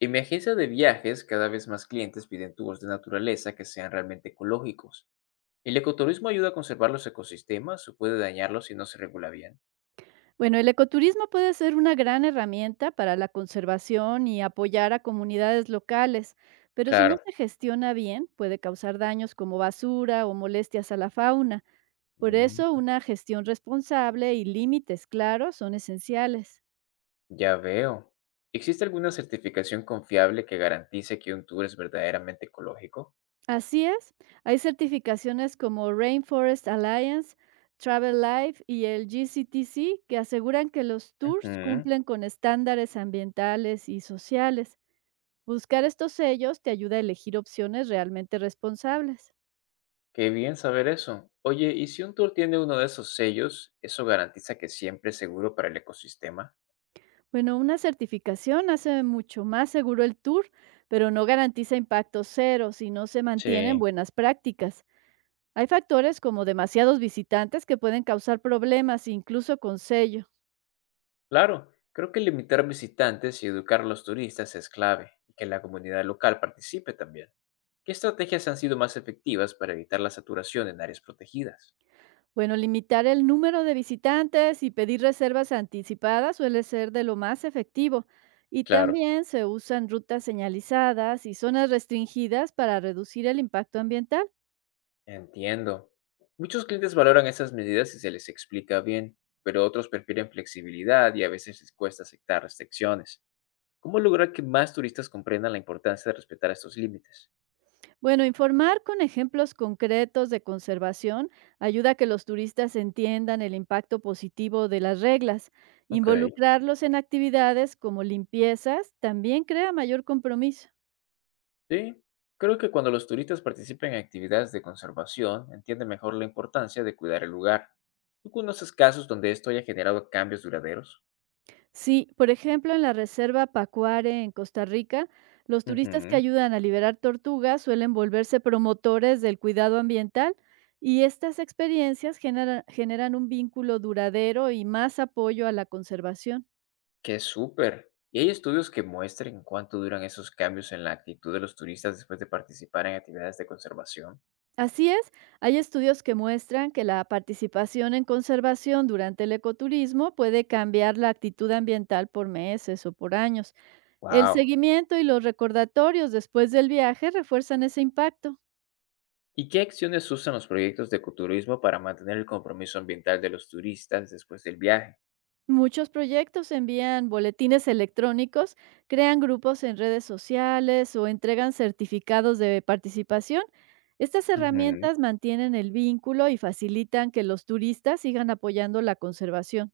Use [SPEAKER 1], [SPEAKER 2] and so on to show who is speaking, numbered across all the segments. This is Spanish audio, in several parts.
[SPEAKER 1] En mi agencia de viajes, cada vez más clientes piden tours de naturaleza que sean realmente ecológicos. ¿El ecoturismo ayuda a conservar los ecosistemas o puede dañarlos si no se regula bien?
[SPEAKER 2] Bueno, el ecoturismo puede ser una gran herramienta para la conservación y apoyar a comunidades locales, pero si no
[SPEAKER 1] Claro.
[SPEAKER 2] se gestiona bien, puede causar daños como basura o molestias a la fauna. Por eso,
[SPEAKER 1] Mm,
[SPEAKER 2] una gestión responsable y límites claros son esenciales.
[SPEAKER 1] ya veo. ¿Existe alguna certificación confiable que garantice que un tour es verdaderamente ecológico?
[SPEAKER 2] Así es, hay certificaciones como Rainforest Alliance, Travel Life y el GCTC que aseguran que los tours
[SPEAKER 1] Ujú.
[SPEAKER 2] cumplen con estándares ambientales y sociales. Buscar estos sellos te ayuda a elegir opciones realmente responsables.
[SPEAKER 1] Qué bien saber eso. Oye, ¿y si un tour tiene uno de esos sellos, eso garantiza que siempre es seguro para el ecosistema?
[SPEAKER 2] Bueno, una certificación hace mucho más seguro el tour, pero no garantiza impacto cero si no se mantienen
[SPEAKER 1] Sí.
[SPEAKER 2] buenas prácticas. Hay factores como demasiados visitantes que pueden causar problemas incluso con sello.
[SPEAKER 1] Claro, creo que limitar visitantes y educar a los turistas es clave, y que la comunidad local participe también. ¿Qué estrategias han sido más efectivas para evitar la saturación en áreas protegidas?
[SPEAKER 2] Bueno, limitar el número de visitantes y pedir reservas anticipadas suele ser de lo más efectivo. Y
[SPEAKER 1] Claro,
[SPEAKER 2] también se usan rutas señalizadas y zonas restringidas para reducir el impacto ambiental.
[SPEAKER 1] entiendo. Muchos clientes valoran esas medidas si se les explica bien, pero otros prefieren flexibilidad y a veces les cuesta aceptar restricciones. ¿Cómo lograr que más turistas comprendan la importancia de respetar estos límites?
[SPEAKER 2] Bueno, informar con ejemplos concretos de conservación ayuda a que los turistas entiendan el impacto positivo de las reglas.
[SPEAKER 1] Ok.
[SPEAKER 2] Involucrarlos en actividades como limpiezas también crea mayor compromiso.
[SPEAKER 1] Sí, creo que cuando los turistas participen en actividades de conservación, entienden mejor la importancia de cuidar el lugar. ¿Tú conoces casos donde esto haya generado cambios duraderos?
[SPEAKER 2] Sí, por ejemplo, en la reserva Pacuare en Costa Rica, los turistas que
[SPEAKER 1] Ujú.
[SPEAKER 2] ayudan a liberar tortugas suelen volverse promotores del cuidado ambiental y estas experiencias generan un vínculo duradero y más apoyo a la conservación.
[SPEAKER 1] Qué súper. ¿Y hay estudios que muestren cuánto duran esos cambios en la actitud de los turistas después de participar en actividades de conservación?
[SPEAKER 2] Así es, hay estudios que muestran que la participación en conservación durante el ecoturismo puede cambiar la actitud ambiental por meses o por años. El
[SPEAKER 1] Wow.
[SPEAKER 2] seguimiento y los recordatorios después del viaje refuerzan ese impacto.
[SPEAKER 1] ¿Y qué acciones usan los proyectos de ecoturismo para mantener el compromiso ambiental de los turistas después del viaje?
[SPEAKER 2] Muchos proyectos envían boletines electrónicos, crean grupos en redes sociales o entregan certificados de participación. Estas
[SPEAKER 1] Ujú.
[SPEAKER 2] herramientas mantienen el vínculo y facilitan que los turistas sigan apoyando la conservación.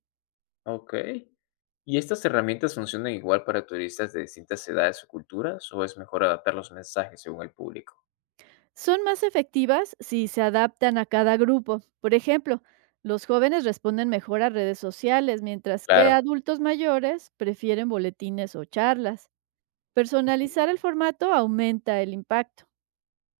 [SPEAKER 1] Okey. ¿Y estas herramientas funcionan igual para turistas de distintas edades o culturas, o es mejor adaptar los mensajes según el público?
[SPEAKER 2] Son más efectivas si se adaptan a cada grupo. Por ejemplo, los jóvenes responden mejor a redes sociales, mientras que
[SPEAKER 1] Claro.
[SPEAKER 2] adultos mayores prefieren boletines o charlas. Personalizar el formato aumenta el impacto.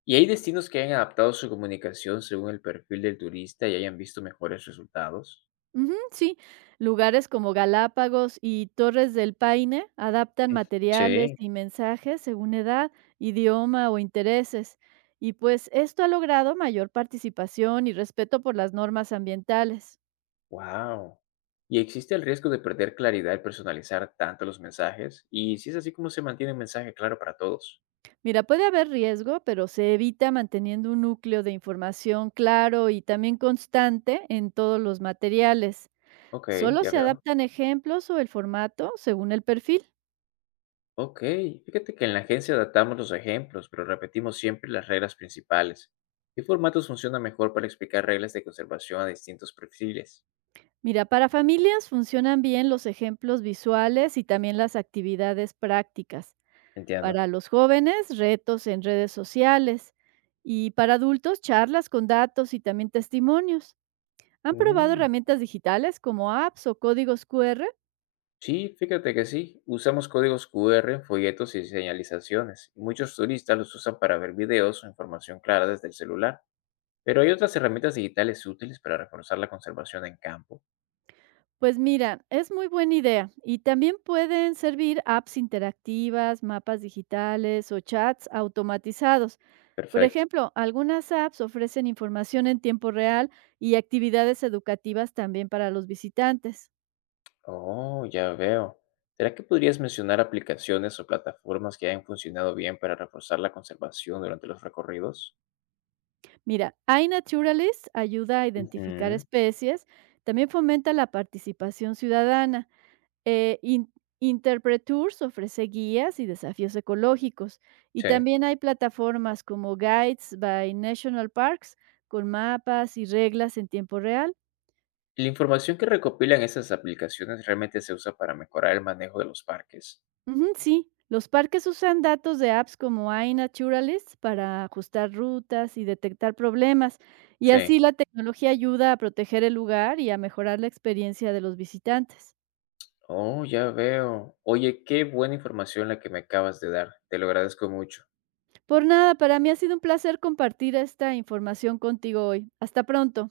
[SPEAKER 1] ¿Y hay destinos que hayan adaptado su comunicación según el perfil del turista y hayan visto mejores resultados?
[SPEAKER 2] Ujú, sí, lugares como Galápagos y Torres del Paine adaptan
[SPEAKER 1] Mm, sí,
[SPEAKER 2] materiales y mensajes según edad, idioma o intereses. Y pues esto ha logrado mayor participación y respeto por las normas ambientales.
[SPEAKER 1] wow. ¿Y existe el riesgo de perder claridad al personalizar tanto los mensajes? Y si es así, ¿cómo se mantiene un mensaje claro para todos?
[SPEAKER 2] Mira, puede haber riesgo, pero se evita manteniendo un núcleo de información claro y también constante en todos los materiales.
[SPEAKER 1] Okey,
[SPEAKER 2] Solo
[SPEAKER 1] ya
[SPEAKER 2] se
[SPEAKER 1] veo.
[SPEAKER 2] adaptan ejemplos o el formato según el perfil.
[SPEAKER 1] Ok, fíjate que en la agencia adaptamos los ejemplos, pero repetimos siempre las reglas principales. ¿Qué formatos funciona mejor para explicar reglas de conservación a distintos perfiles?
[SPEAKER 2] Mira, para familias funcionan bien los ejemplos visuales y también las actividades prácticas.
[SPEAKER 1] Entiendo.
[SPEAKER 2] Para los jóvenes, retos en redes sociales. Y para adultos, charlas con datos y también testimonios. ¿Han probado
[SPEAKER 1] Mm,
[SPEAKER 2] herramientas digitales como apps o códigos QR?
[SPEAKER 1] Sí, fíjate que sí. Usamos códigos QR en folletos y señalizaciones. Muchos turistas los usan para ver videos o información clara desde el celular. Pero hay otras herramientas digitales útiles para reforzar la conservación en campo.
[SPEAKER 2] Pues mira, es muy buena idea y también pueden servir apps interactivas, mapas digitales o chats automatizados. Por
[SPEAKER 1] Perfecto.
[SPEAKER 2] ejemplo, algunas apps ofrecen información en tiempo real y actividades educativas también para los visitantes.
[SPEAKER 1] Oh, ya veo. ¿Será que podrías mencionar aplicaciones o plataformas que hayan funcionado bien para reforzar la conservación durante los recorridos?
[SPEAKER 2] Mira, iNaturalist ayuda a identificar
[SPEAKER 1] Ujú.
[SPEAKER 2] especies, también fomenta la participación ciudadana. Eh, In- Interpretours ofrece guías y desafíos ecológicos, y
[SPEAKER 1] Sí.
[SPEAKER 2] también hay plataformas como Guides by National Parks con mapas y reglas en tiempo real.
[SPEAKER 1] ¿La información que recopilan esas aplicaciones realmente se usa para mejorar el manejo de los parques?
[SPEAKER 2] Ujú, sí, los parques usan datos de apps como iNaturalist para ajustar rutas y detectar problemas, y
[SPEAKER 1] Sí.
[SPEAKER 2] así la tecnología ayuda a proteger el lugar y a mejorar la experiencia de los visitantes.
[SPEAKER 1] Oh, ya veo. Oye, qué buena información la que me acabas de dar. Te lo agradezco mucho.
[SPEAKER 2] Por nada, para mí ha sido un placer compartir esta información contigo hoy. Hasta pronto.